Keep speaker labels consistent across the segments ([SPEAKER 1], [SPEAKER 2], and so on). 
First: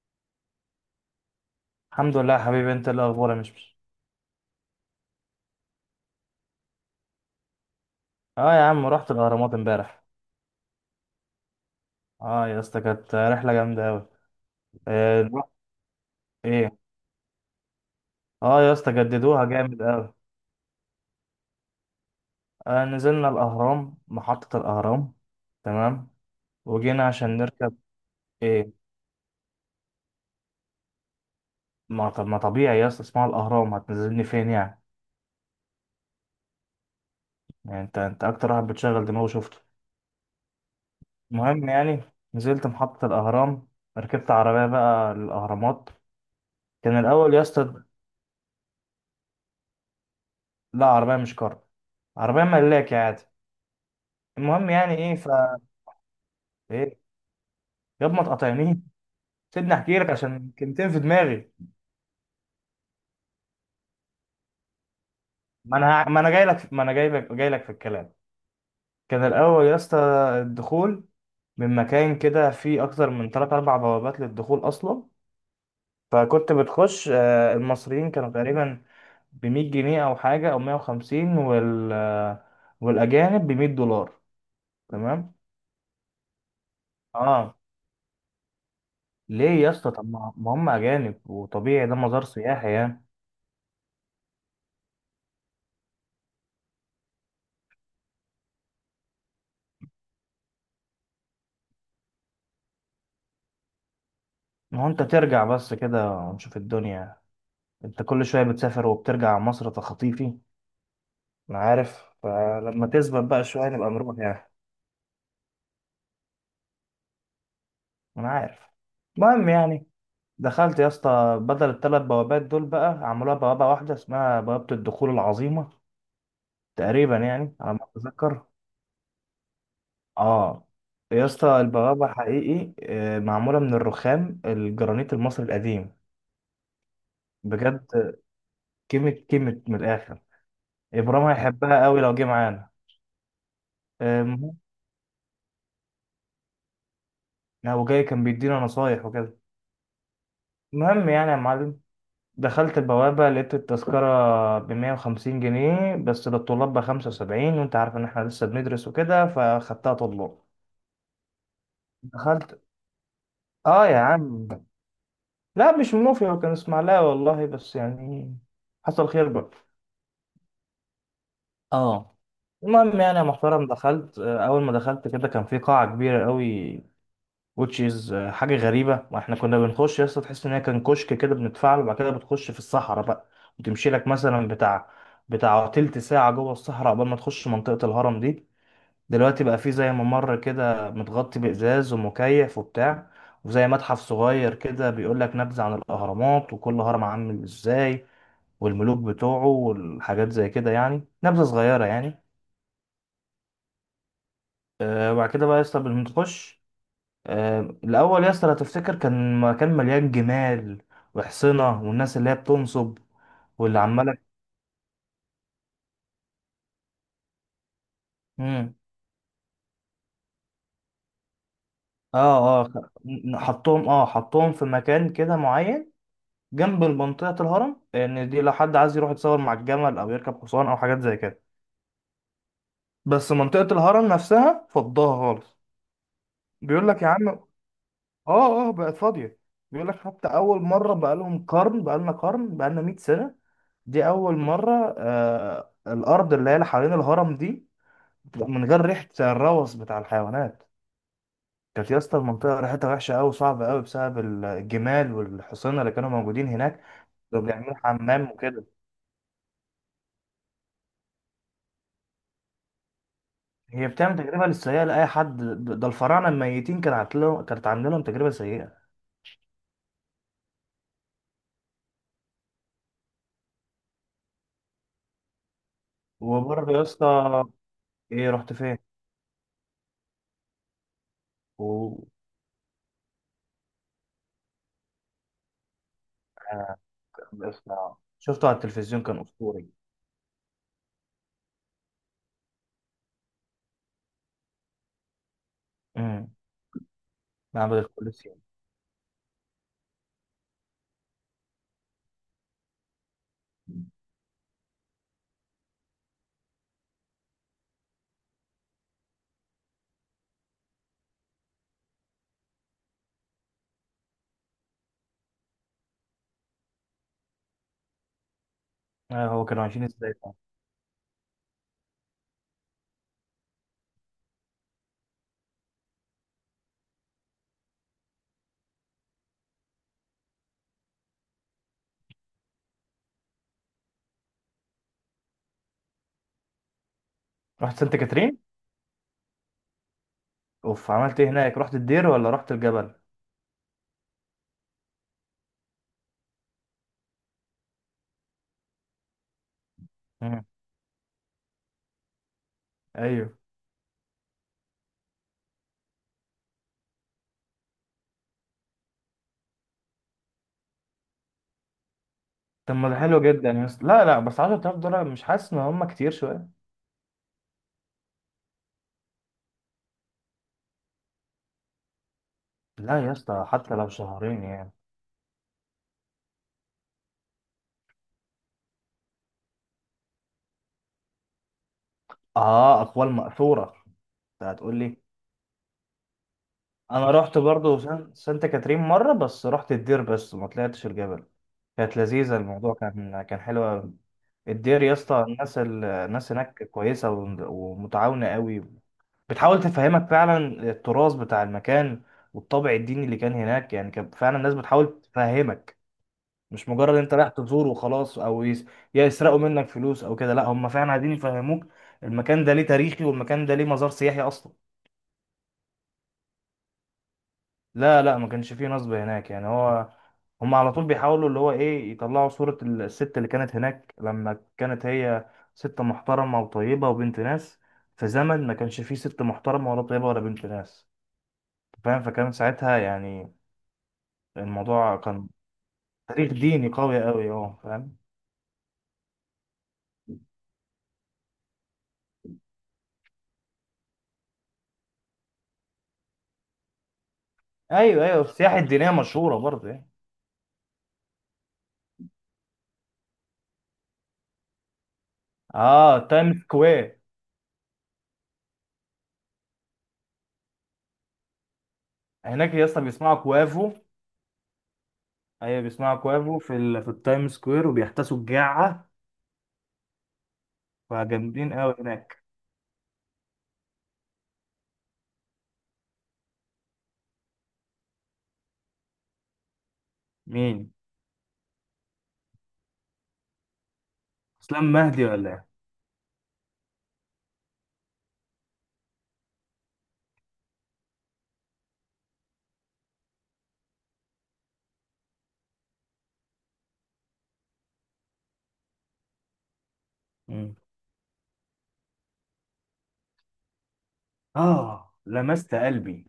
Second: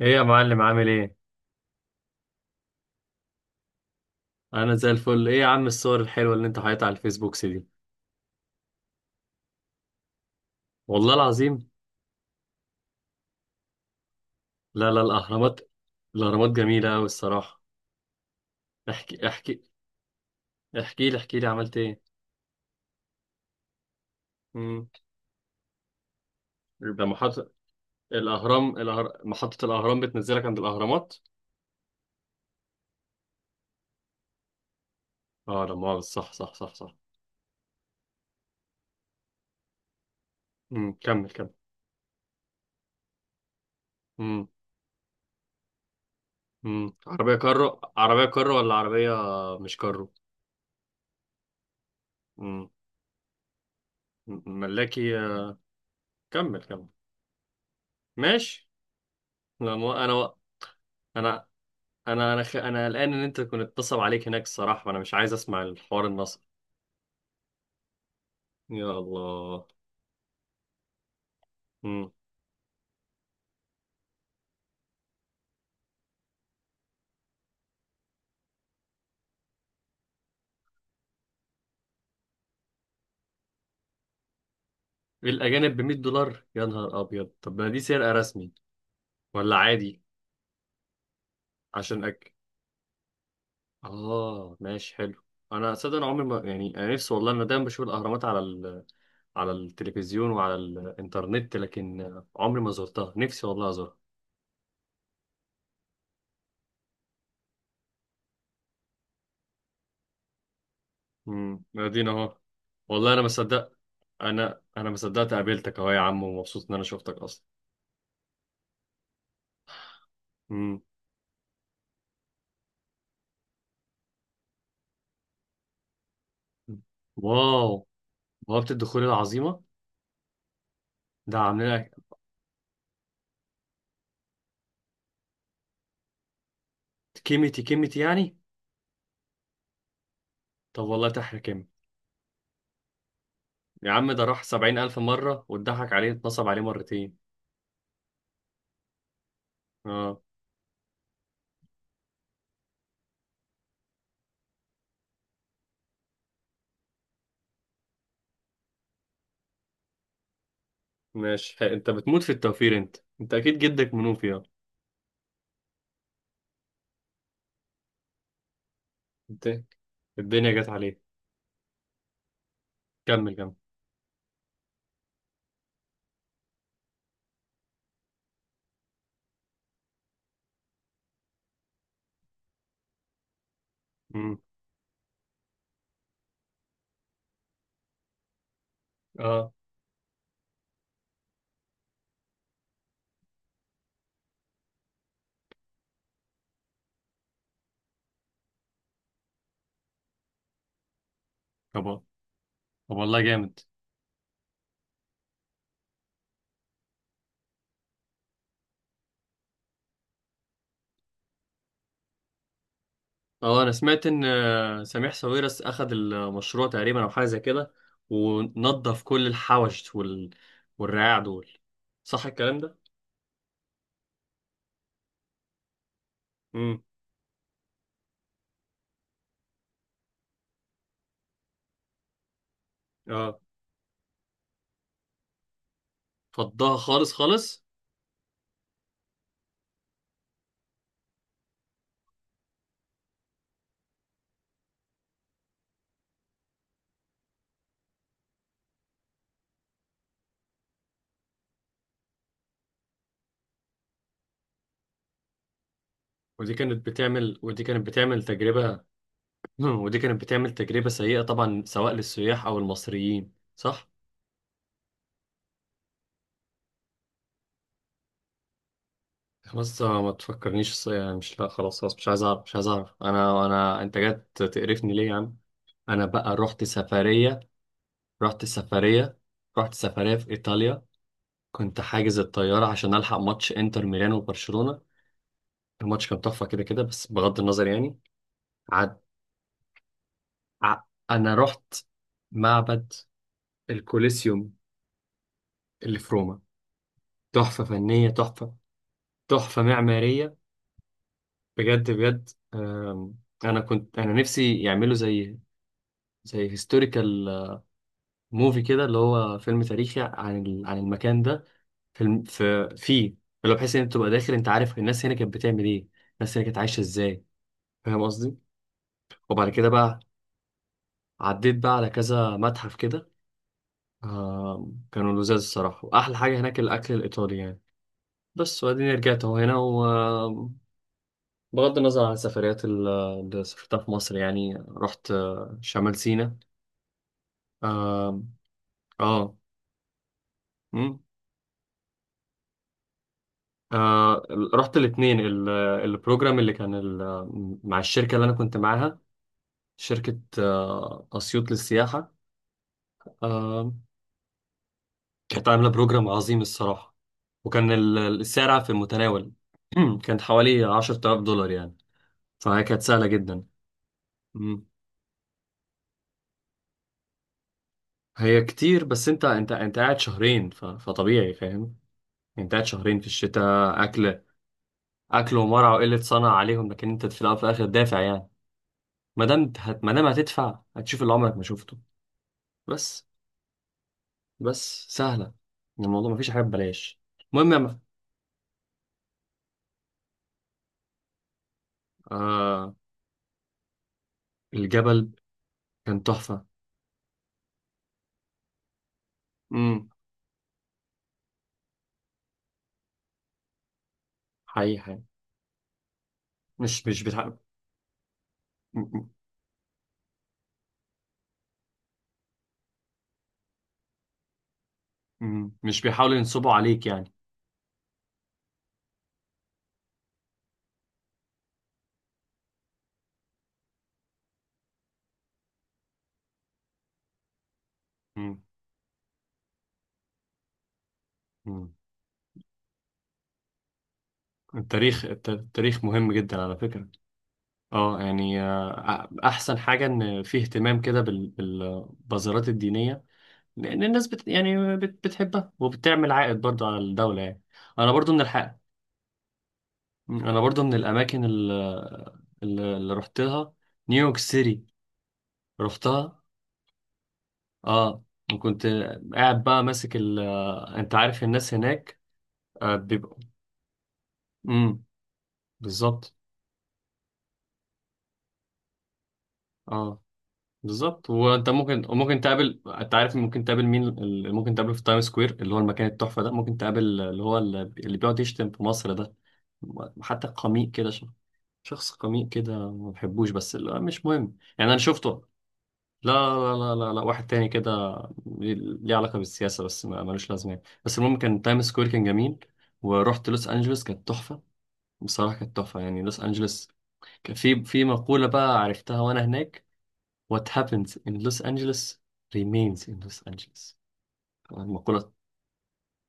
[SPEAKER 1] ايه يا معلم، عامل ايه؟
[SPEAKER 2] الحمد لله يا حبيبي، انت ايه الاخبار يا مشمش؟
[SPEAKER 1] انا زي الفل. ايه يا عم الصور الحلوه اللي انت حاططها على الفيسبوك دي؟
[SPEAKER 2] اه يا عم، رحت الاهرامات امبارح.
[SPEAKER 1] والله العظيم؟
[SPEAKER 2] اه يا اسطى، كانت رحله جامده قوي.
[SPEAKER 1] لا، لا،
[SPEAKER 2] آه نروح-
[SPEAKER 1] الاهرامات. الاهرامات
[SPEAKER 2] ايه.
[SPEAKER 1] جميله قوي الصراحه.
[SPEAKER 2] اه يا اسطى،
[SPEAKER 1] احكي،
[SPEAKER 2] جددوها
[SPEAKER 1] احكي،
[SPEAKER 2] جامد قوي.
[SPEAKER 1] احكي لي، احكي لي، عملت ايه؟
[SPEAKER 2] آه، نزلنا الاهرام، محطه
[SPEAKER 1] امم.
[SPEAKER 2] الاهرام. تمام.
[SPEAKER 1] يبقى
[SPEAKER 2] وجينا عشان
[SPEAKER 1] محطه
[SPEAKER 2] نركب. ايه.
[SPEAKER 1] الاهرام محطه الاهرام بتنزلك عند الاهرامات.
[SPEAKER 2] ما طبيعي يا اسطى، اسمها الاهرام، هتنزلني فين يعني؟
[SPEAKER 1] اه، لا مؤاخذه، صح، صح، صح، صح.
[SPEAKER 2] يعني انت اكتر واحد بتشغل دماغه شفته.
[SPEAKER 1] امم، كمل، كمل.
[SPEAKER 2] المهم يعني، نزلت محطه الاهرام، ركبت
[SPEAKER 1] امم،
[SPEAKER 2] عربيه بقى للاهرامات.
[SPEAKER 1] امم،
[SPEAKER 2] كان
[SPEAKER 1] عربيه
[SPEAKER 2] الاول يا
[SPEAKER 1] كارو،
[SPEAKER 2] اسطى،
[SPEAKER 1] عربيه كارو، ولا عربيه؟ مش كارو؟
[SPEAKER 2] لا عربيه مش كار، عربيه
[SPEAKER 1] امم،
[SPEAKER 2] ملاكي عادي. المهم يعني ايه،
[SPEAKER 1] ملاكي،
[SPEAKER 2] ف
[SPEAKER 1] كمل، كمل.
[SPEAKER 2] ايه. ياب ما
[SPEAKER 1] ماشي.
[SPEAKER 2] تقاطعنيش.
[SPEAKER 1] لا،
[SPEAKER 2] سيبني احكي لك عشان كلمتين في
[SPEAKER 1] انا
[SPEAKER 2] دماغي.
[SPEAKER 1] انا قلقان ان انت تكون اتنصب عليك هناك، الصراحه انا مش عايز اسمع الحوار
[SPEAKER 2] ما انا
[SPEAKER 1] النصب.
[SPEAKER 2] جاي لك ما انا جاي لك جاي لك في الكلام.
[SPEAKER 1] يا
[SPEAKER 2] كان الاول
[SPEAKER 1] الله.
[SPEAKER 2] يا اسطى، الدخول من
[SPEAKER 1] امم،
[SPEAKER 2] مكان كده، فيه اكتر من 3 4 بوابات للدخول اصلا. فكنت بتخش، المصريين كانوا تقريبا ب 100 جنيه او حاجه، او 150، والاجانب ب 100 دولار. تمام.
[SPEAKER 1] الاجانب ب 100 دولار؟ يا نهار ابيض،
[SPEAKER 2] اه،
[SPEAKER 1] طب ما دي سرقه رسمي؟
[SPEAKER 2] ليه
[SPEAKER 1] ولا
[SPEAKER 2] يا اسطى؟
[SPEAKER 1] عادي
[SPEAKER 2] طب ما هم اجانب وطبيعي، ده
[SPEAKER 1] عشان
[SPEAKER 2] مزار
[SPEAKER 1] اكل؟
[SPEAKER 2] سياحي يعني.
[SPEAKER 1] اه، ماشي، حلو. انا صدق انا عمري ما، يعني، انا نفسي والله. انا دايما بشوف الاهرامات على على التلفزيون وعلى الانترنت، لكن عمري ما زرتها. نفسي والله ازورها.
[SPEAKER 2] ما هو انت ترجع بس كده ونشوف الدنيا. انت كل شوية بتسافر وبترجع مصر تخطيفي. انا
[SPEAKER 1] امم،
[SPEAKER 2] عارف،
[SPEAKER 1] ادينا اهو.
[SPEAKER 2] فلما
[SPEAKER 1] والله انا
[SPEAKER 2] تثبت
[SPEAKER 1] ما
[SPEAKER 2] بقى شوية
[SPEAKER 1] صدقت،
[SPEAKER 2] نبقى نروح يعني.
[SPEAKER 1] انا ما صدقت قابلتك اهو يا عم، ومبسوط ان انا شفتك
[SPEAKER 2] انا عارف. المهم يعني، دخلت
[SPEAKER 1] اصلا.
[SPEAKER 2] يا اسطى، بدل الثلاث بوابات دول بقى عملوها بوابة واحدة، اسمها بوابة الدخول العظيمة، تقريبا يعني على ما
[SPEAKER 1] واو،
[SPEAKER 2] اتذكر.
[SPEAKER 1] بوابة الدخول العظيمة؟
[SPEAKER 2] اه يا
[SPEAKER 1] ده
[SPEAKER 2] اسطى،
[SPEAKER 1] عاملينها
[SPEAKER 2] البوابة حقيقي معمولة من الرخام الجرانيت المصري القديم.
[SPEAKER 1] كيميتي،
[SPEAKER 2] بجد،
[SPEAKER 1] كيميتي، يعني؟
[SPEAKER 2] كيمة كيمة من الآخر.
[SPEAKER 1] طب والله
[SPEAKER 2] إبراهيم
[SPEAKER 1] تحرى كام؟
[SPEAKER 2] هيحبها قوي لو جه
[SPEAKER 1] يا عم، ده راح
[SPEAKER 2] معانا.
[SPEAKER 1] 70,000 مرة، واتضحك عليه، اتنصب عليه مرتين.
[SPEAKER 2] لا، وجاي كان بيدينا نصايح وكده.
[SPEAKER 1] اه
[SPEAKER 2] المهم يعني يا معلم، دخلت البوابة، لقيت التذكرة ب150 جنيه، بس للطلاب ب75، وانت عارف ان احنا لسه بندرس وكده، فخدتها طلاب.
[SPEAKER 1] ماشي، حق. انت بتموت في
[SPEAKER 2] دخلت.
[SPEAKER 1] التوفير. انت اكيد
[SPEAKER 2] اه
[SPEAKER 1] جدك
[SPEAKER 2] يا
[SPEAKER 1] منوفي، اه.
[SPEAKER 2] عم، لا مش منوفي، هو كان اسماعيلاوي والله، بس يعني حصل خير بقى.
[SPEAKER 1] انت الدنيا جت عليه.
[SPEAKER 2] اه. المهم يعني يا
[SPEAKER 1] كمل، كمل.
[SPEAKER 2] محترم، دخلت. اول ما دخلت كده، كان في قاعة كبيرة قوي، which is حاجة غريبة. واحنا كنا بنخش يا اسطى، تحس ان هي كان كشك كده بندفع له، وبعد كده بتخش في الصحراء بقى، وتمشي لك
[SPEAKER 1] مم.
[SPEAKER 2] مثلا بتاع تلت ساعة جوه الصحراء، قبل ما تخش منطقة الهرم دي. دلوقتي
[SPEAKER 1] اه،
[SPEAKER 2] بقى فيه زي ممر كده، متغطي بإزاز ومكيف وبتاع، وزي متحف صغير كده، بيقول لك نبذة عن الأهرامات، وكل هرم عامل ازاي، والملوك بتوعه، والحاجات زي كده يعني، نبذة صغيرة
[SPEAKER 1] طب
[SPEAKER 2] يعني.
[SPEAKER 1] طب والله جامد.
[SPEAKER 2] وبعد كده بقى يا اسطى بنخش. الأول يا اسطى لو تفتكر، كان مكان مليان جمال وحصنة، والناس اللي هي بتنصب
[SPEAKER 1] اه، انا
[SPEAKER 2] واللي
[SPEAKER 1] سمعت
[SPEAKER 2] عمالة.
[SPEAKER 1] ان سميح ساويرس اخد المشروع تقريبا، او حاجة زي كده.
[SPEAKER 2] مم.
[SPEAKER 1] ونظف كل الحوش والرعاع دول.
[SPEAKER 2] اه
[SPEAKER 1] صح الكلام
[SPEAKER 2] اه
[SPEAKER 1] ده؟
[SPEAKER 2] خ- م- حطهم اه حطهم في مكان كده معين
[SPEAKER 1] امم.
[SPEAKER 2] جنب منطقة الهرم يعني، دي لو حد عايز يروح يتصور مع الجمل، أو يركب حصان، أو حاجات زي كده. بس
[SPEAKER 1] اه،
[SPEAKER 2] منطقة الهرم نفسها فضاها خالص.
[SPEAKER 1] فضها
[SPEAKER 2] بيقول لك يا
[SPEAKER 1] خالص،
[SPEAKER 2] عم اه،
[SPEAKER 1] خالص.
[SPEAKER 2] اه بقت فاضية. بيقول لك حتى أول مرة بقالهم قرن، بقالنا قرن، بقالنا 100 سنة، دي أول مرة الأرض اللي هي اللي حوالين الهرم دي، من غير ريحة الروث بتاع الحيوانات. كانت يا اسطى المنطقة ريحتها وحشة أوي، صعبة أوي، بسبب الجمال والحصينة اللي كانوا موجودين
[SPEAKER 1] ودي
[SPEAKER 2] هناك.
[SPEAKER 1] كانت بتعمل
[SPEAKER 2] كانوا
[SPEAKER 1] ودي
[SPEAKER 2] بيعملوا
[SPEAKER 1] كانت بتعمل
[SPEAKER 2] حمام وكده.
[SPEAKER 1] تجربة. ودي كانت بتعمل تجربة سيئة طبعا، سواء للسياح أو المصريين، صح؟
[SPEAKER 2] هي بتعمل تجربة للسيئة لأي حد. ده الفراعنة الميتين كانت عاملة لهم تجربة سيئة.
[SPEAKER 1] خلاص، ما تفكرنيش يعني مش، لا، خلاص، خلاص، مش عايز أعرف، مش عايز أعرف. أنا أنا أنت جات تقرفني ليه يا عم؟ أنا بقى رحت
[SPEAKER 2] وبرضه يا
[SPEAKER 1] سفرية
[SPEAKER 2] اسطى، إيه
[SPEAKER 1] رحت
[SPEAKER 2] رحت فين؟
[SPEAKER 1] سفرية رحت سفرية في إيطاليا. كنت
[SPEAKER 2] و
[SPEAKER 1] حاجز الطيارة عشان ألحق ماتش إنتر ميلان وبرشلونة. الماتش كان تحفة، كده
[SPEAKER 2] آه،
[SPEAKER 1] كده، بس بغض
[SPEAKER 2] يا
[SPEAKER 1] النظر
[SPEAKER 2] اسطى،
[SPEAKER 1] يعني.
[SPEAKER 2] شفته على
[SPEAKER 1] عد...
[SPEAKER 2] التلفزيون، كان أسطوري.
[SPEAKER 1] ع... أنا رحت معبد الكوليسيوم اللي في
[SPEAKER 2] امم.
[SPEAKER 1] روما. تحفة
[SPEAKER 2] معبد
[SPEAKER 1] فنية،
[SPEAKER 2] الكوليسيوم.
[SPEAKER 1] تحفة، تحفة معمارية، بجد، بجد، أنا كنت، نفسي يعملوا زي هيستوريكال موفي كده، اللي هو فيلم تاريخي عن عن المكان ده. في الم- في فيه اللي هو، بحيث إن أنت تبقى داخل، أنت عارف الناس هنا كانت بتعمل إيه، الناس هنا كانت عايشة إزاي. فاهم قصدي؟
[SPEAKER 2] هو
[SPEAKER 1] وبعد
[SPEAKER 2] كانوا
[SPEAKER 1] كده
[SPEAKER 2] عايشين
[SPEAKER 1] بقى
[SPEAKER 2] ازاي بقى؟
[SPEAKER 1] عديت بقى على كذا متحف كده. كانوا لذاذ الصراحة، وأحلى حاجة هناك الأكل الإيطالي يعني. بس، وبعدين رجعت أهو هنا. بغض النظر عن السفريات اللي سافرتها في مصر، يعني رحت شمال سيناء.
[SPEAKER 2] رحت سانت
[SPEAKER 1] اه.
[SPEAKER 2] كاترين؟
[SPEAKER 1] اه.
[SPEAKER 2] اوف،
[SPEAKER 1] مم.
[SPEAKER 2] عملت ايه هناك؟ رحت الدير ولا رحت الجبل؟
[SPEAKER 1] آه، رحت الاثنين. البروجرام اللي كان مع الشركة اللي انا كنت معاها، شركة
[SPEAKER 2] امم.
[SPEAKER 1] اسيوط للسياحة.
[SPEAKER 2] ايوه.
[SPEAKER 1] آه، كانت عاملة بروجرام عظيم الصراحة، وكان السعر في المتناول. كانت حوالي 10,000 دولار يعني، فهي
[SPEAKER 2] طب
[SPEAKER 1] كانت
[SPEAKER 2] ما ده
[SPEAKER 1] سهلة
[SPEAKER 2] حلو
[SPEAKER 1] جدا.
[SPEAKER 2] جدا يا اسطى، لا لا بس
[SPEAKER 1] مم.
[SPEAKER 2] 10000 دولار مش حاسس ان هم كتير شويه.
[SPEAKER 1] هي كتير، بس انت قاعد شهرين، فطبيعي، فاهم؟ انت قاعد شهرين
[SPEAKER 2] لا
[SPEAKER 1] في
[SPEAKER 2] يا اسطى، حتى
[SPEAKER 1] الشتاء،
[SPEAKER 2] لو
[SPEAKER 1] اكل،
[SPEAKER 2] شهرين يعني.
[SPEAKER 1] اكل، ومرع، وقله صنع عليهم، لكن انت في الاول وفي الاخر دافع يعني. ما دام هتدفع هتشوف اللي عمرك ما شفته،
[SPEAKER 2] اه،
[SPEAKER 1] بس.
[SPEAKER 2] اقوال مأثوره. انت هتقول
[SPEAKER 1] بس
[SPEAKER 2] لي.
[SPEAKER 1] سهله، الموضوع ما فيش حاجه ببلاش.
[SPEAKER 2] انا رحت
[SPEAKER 1] المهم
[SPEAKER 2] برضو سانت كاترين مره، بس رحت الدير بس ما طلعتش الجبل. كانت لذيذه،
[SPEAKER 1] آه
[SPEAKER 2] الموضوع كان حلو قوي. الدير يا
[SPEAKER 1] الجبل
[SPEAKER 2] اسطى،
[SPEAKER 1] كان
[SPEAKER 2] الناس
[SPEAKER 1] تحفه.
[SPEAKER 2] هناك كويسه ومتعاونه قوي. بتحاول
[SPEAKER 1] امم.
[SPEAKER 2] تفهمك فعلا التراث بتاع المكان والطابع الديني اللي كان هناك، يعني كان فعلا الناس
[SPEAKER 1] حقيقي،
[SPEAKER 2] بتحاول
[SPEAKER 1] حقيقي.
[SPEAKER 2] تفهمك. مش
[SPEAKER 1] مش
[SPEAKER 2] مجرد
[SPEAKER 1] مش
[SPEAKER 2] انت رايح
[SPEAKER 1] بتح...
[SPEAKER 2] تزور وخلاص،
[SPEAKER 1] م-
[SPEAKER 2] يا
[SPEAKER 1] م-
[SPEAKER 2] يسرقوا منك فلوس او كده، لا، هم فعلا عايزين يفهموك المكان ده ليه تاريخي، والمكان ده ليه مزار سياحي اصلا.
[SPEAKER 1] م- مش بيحاولوا ينصبوا عليك يعني.
[SPEAKER 2] لا لا، ما كانش فيه نصب هناك يعني. هو هم على طول بيحاولوا اللي هو ايه، يطلعوا صورة الست اللي كانت هناك، لما كانت هي ست محترمة وطيبة وبنت ناس، في
[SPEAKER 1] امم،
[SPEAKER 2] زمن ما كانش فيه ست محترمة ولا طيبة ولا بنت ناس.
[SPEAKER 1] امم.
[SPEAKER 2] فاهم، فكان ساعتها يعني الموضوع
[SPEAKER 1] التاريخ الت-
[SPEAKER 2] كان
[SPEAKER 1] التاريخ مهم
[SPEAKER 2] تاريخ
[SPEAKER 1] جدا على
[SPEAKER 2] ديني
[SPEAKER 1] فكره.
[SPEAKER 2] قوي قوي. اه فاهم.
[SPEAKER 1] اه، يعني احسن حاجه ان فيه اهتمام كده بالبازارات الدينيه، لأن الناس يعني بتحبها، وبتعمل عائد برضو على الدولة يعني. أنا
[SPEAKER 2] ايوه
[SPEAKER 1] برضو من
[SPEAKER 2] ايوه،
[SPEAKER 1] الحق،
[SPEAKER 2] السياحة الدينية مشهورة برضه يعني.
[SPEAKER 1] أنا برضو من الأماكن اللي رحتها، نيويورك سيتي.
[SPEAKER 2] اه،
[SPEAKER 1] رحتها،
[SPEAKER 2] تايم سكوير.
[SPEAKER 1] اه. وكنت قاعد بقى ماسك ال آه، أنت عارف الناس هناك
[SPEAKER 2] هناك يا اسطى بيسمعوا
[SPEAKER 1] بيبقوا.
[SPEAKER 2] كوافو.
[SPEAKER 1] امم.
[SPEAKER 2] ايوه، بيسمعوا
[SPEAKER 1] بالظبط،
[SPEAKER 2] كوافو في التايم سكوير، وبيحتسوا الجعه.
[SPEAKER 1] اه، بالظبط. وانت
[SPEAKER 2] فجامدين قوي
[SPEAKER 1] ممكن
[SPEAKER 2] هناك.
[SPEAKER 1] ممكن تقابل، انت عارف، ممكن تقابل مين، اللي ممكن تقابله في تايم سكوير، اللي هو المكان التحفه ده، ممكن تقابل اللي هو اللي بيقعد يشتم في مصر، ده حتى قميء
[SPEAKER 2] مين؟
[SPEAKER 1] كده. شخص قميء كده، ما بحبوش، بس لا، مش مهم
[SPEAKER 2] اسلام
[SPEAKER 1] يعني. انا
[SPEAKER 2] مهدي
[SPEAKER 1] شفته.
[SPEAKER 2] ولا ايه؟
[SPEAKER 1] لا، لا، لا، لا، لا. واحد تاني كده، ليه علاقة بالسياسة، بس ما ملوش لازمة يعني. بس المهم، كان تايم سكوير كان جميل. ورحت لوس انجلوس، كانت تحفة بصراحة. كانت تحفة يعني لوس انجلوس. كان في مقولة بقى عرفتها وانا هناك. What
[SPEAKER 2] مم.
[SPEAKER 1] happens in Los Angeles remains in Los Angeles.
[SPEAKER 2] اه،
[SPEAKER 1] المقولة
[SPEAKER 2] لمست قلبي.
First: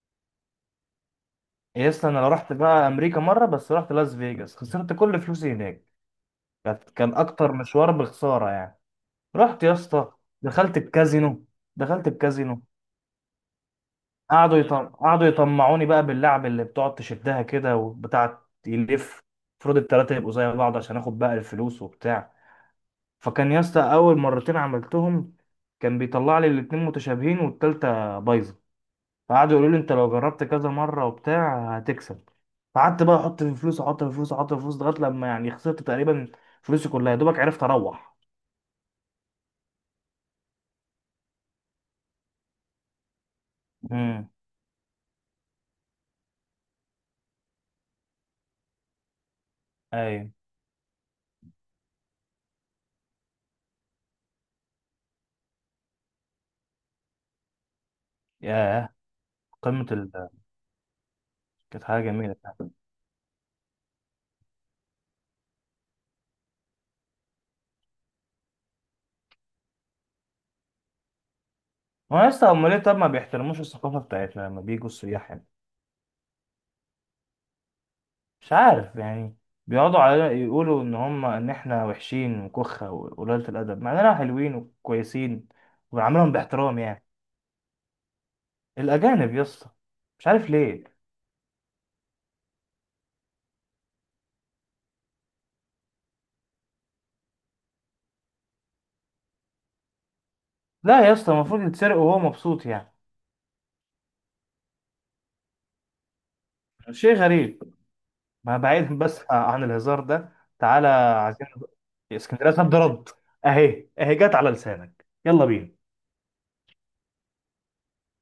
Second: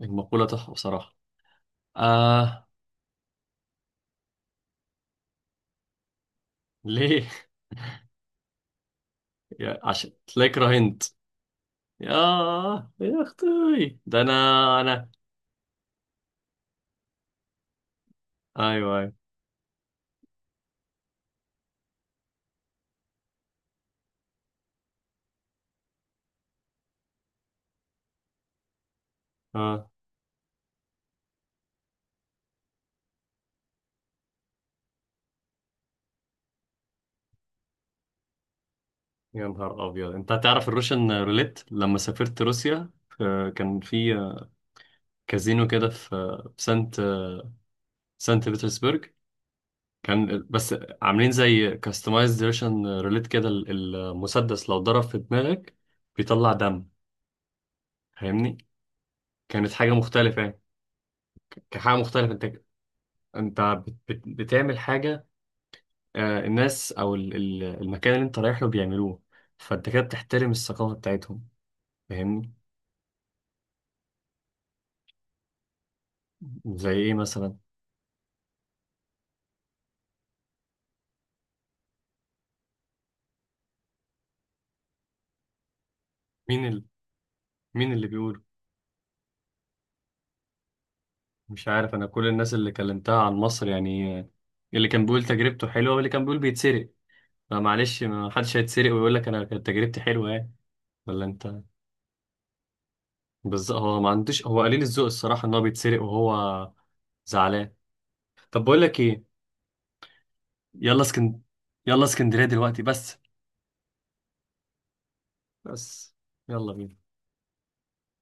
[SPEAKER 1] المقولة تحفة بصراحة.
[SPEAKER 2] يا اسطى، انا رحت
[SPEAKER 1] آه،
[SPEAKER 2] بقى امريكا مره، بس رحت لاس فيجاس، خسرت كل فلوسي هناك. كان
[SPEAKER 1] ليه؟
[SPEAKER 2] اكتر مشوار بخساره يعني. رحت يا
[SPEAKER 1] عشان
[SPEAKER 2] اسطى.
[SPEAKER 1] تلاقي
[SPEAKER 2] دخلت
[SPEAKER 1] كرهنت؟
[SPEAKER 2] الكازينو دخلت
[SPEAKER 1] يا
[SPEAKER 2] الكازينو
[SPEAKER 1] يا اختي، ده انا انا
[SPEAKER 2] قعدوا يطمعوني بقى باللعب اللي بتقعد تشدها كده وبتاع
[SPEAKER 1] ايوه، ايوه،
[SPEAKER 2] يلف. المفروض التلاتة يبقوا زي بعض عشان اخد بقى الفلوس وبتاع. فكان يا اسطى اول مرتين عملتهم، كان بيطلع لي الاتنين متشابهين والتالتة بايظة. فقعدوا يقولوا لي
[SPEAKER 1] اه.
[SPEAKER 2] انت لو جربت كذا مرة وبتاع هتكسب، فقعدت بقى احط في فلوس، احط في فلوس، احط في فلوس، لغاية لما يعني خسرت تقريبا فلوسي كلها، يا دوبك عرفت اروح.
[SPEAKER 1] يا نهار ابيض، انت تعرف الروشن روليت لما سافرت روسيا؟ كان في
[SPEAKER 2] امم.
[SPEAKER 1] كازينو كده، في سانت بطرسبرغ.
[SPEAKER 2] ايوه.
[SPEAKER 1] كان، بس عاملين زي كاستمايزد روشن روليت كده، المسدس لو ضرب في دماغك بيطلع دم، فاهمني؟
[SPEAKER 2] ياه.
[SPEAKER 1] كانت
[SPEAKER 2] قمة
[SPEAKER 1] حاجه
[SPEAKER 2] ال،
[SPEAKER 1] مختلفه يعني، كانت
[SPEAKER 2] كانت
[SPEAKER 1] حاجه
[SPEAKER 2] حاجة
[SPEAKER 1] مختلفه.
[SPEAKER 2] جميلة.
[SPEAKER 1] انت بتعمل حاجه، الناس او المكان اللي انت رايح له بيعملوه، فانت كده بتحترم الثقافه بتاعتهم.
[SPEAKER 2] هو يا اسطى،
[SPEAKER 1] فاهمني؟
[SPEAKER 2] امال ليه طب ما بيحترموش الثقافه بتاعتنا لما بيجوا السياح هنا؟
[SPEAKER 1] زي ايه مثلا؟
[SPEAKER 2] مش عارف يعني، بيقعدوا علينا يقولوا ان هم، ان احنا وحشين وكخه وقليله الادب، مع اننا حلوين وكويسين وبنعاملهم
[SPEAKER 1] مين
[SPEAKER 2] باحترام
[SPEAKER 1] ال...
[SPEAKER 2] يعني.
[SPEAKER 1] مين اللي بيقول؟
[SPEAKER 2] الاجانب يا اسطى، مش عارف ليه.
[SPEAKER 1] مش عارف، انا كل الناس اللي كلمتها عن مصر يعني، اللي كان بيقول تجربته حلوه، واللي كان بيقول بيتسرق. فمعلش، ما حدش هيتسرق ويقول لك انا كانت تجربتي حلوه يعني.
[SPEAKER 2] لا يا
[SPEAKER 1] ولا
[SPEAKER 2] اسطى، المفروض
[SPEAKER 1] انت،
[SPEAKER 2] يتسرق وهو مبسوط يعني،
[SPEAKER 1] بالظبط. هو ما عندوش، هو قليل الذوق، الصراحه ان هو بيتسرق وهو
[SPEAKER 2] شيء غريب.
[SPEAKER 1] زعلان.
[SPEAKER 2] ما
[SPEAKER 1] طب بقول
[SPEAKER 2] بعيد
[SPEAKER 1] لك
[SPEAKER 2] بس
[SPEAKER 1] ايه،
[SPEAKER 2] عن الهزار ده. تعالى
[SPEAKER 1] يلا اسكن
[SPEAKER 2] عايزين.
[SPEAKER 1] يلا اسكندريه
[SPEAKER 2] اسكندريه صد
[SPEAKER 1] دلوقتي،
[SPEAKER 2] رد.
[SPEAKER 1] بس.
[SPEAKER 2] اهي اهي جت على لسانك، يلا بينا.
[SPEAKER 1] بس، يلا بينا.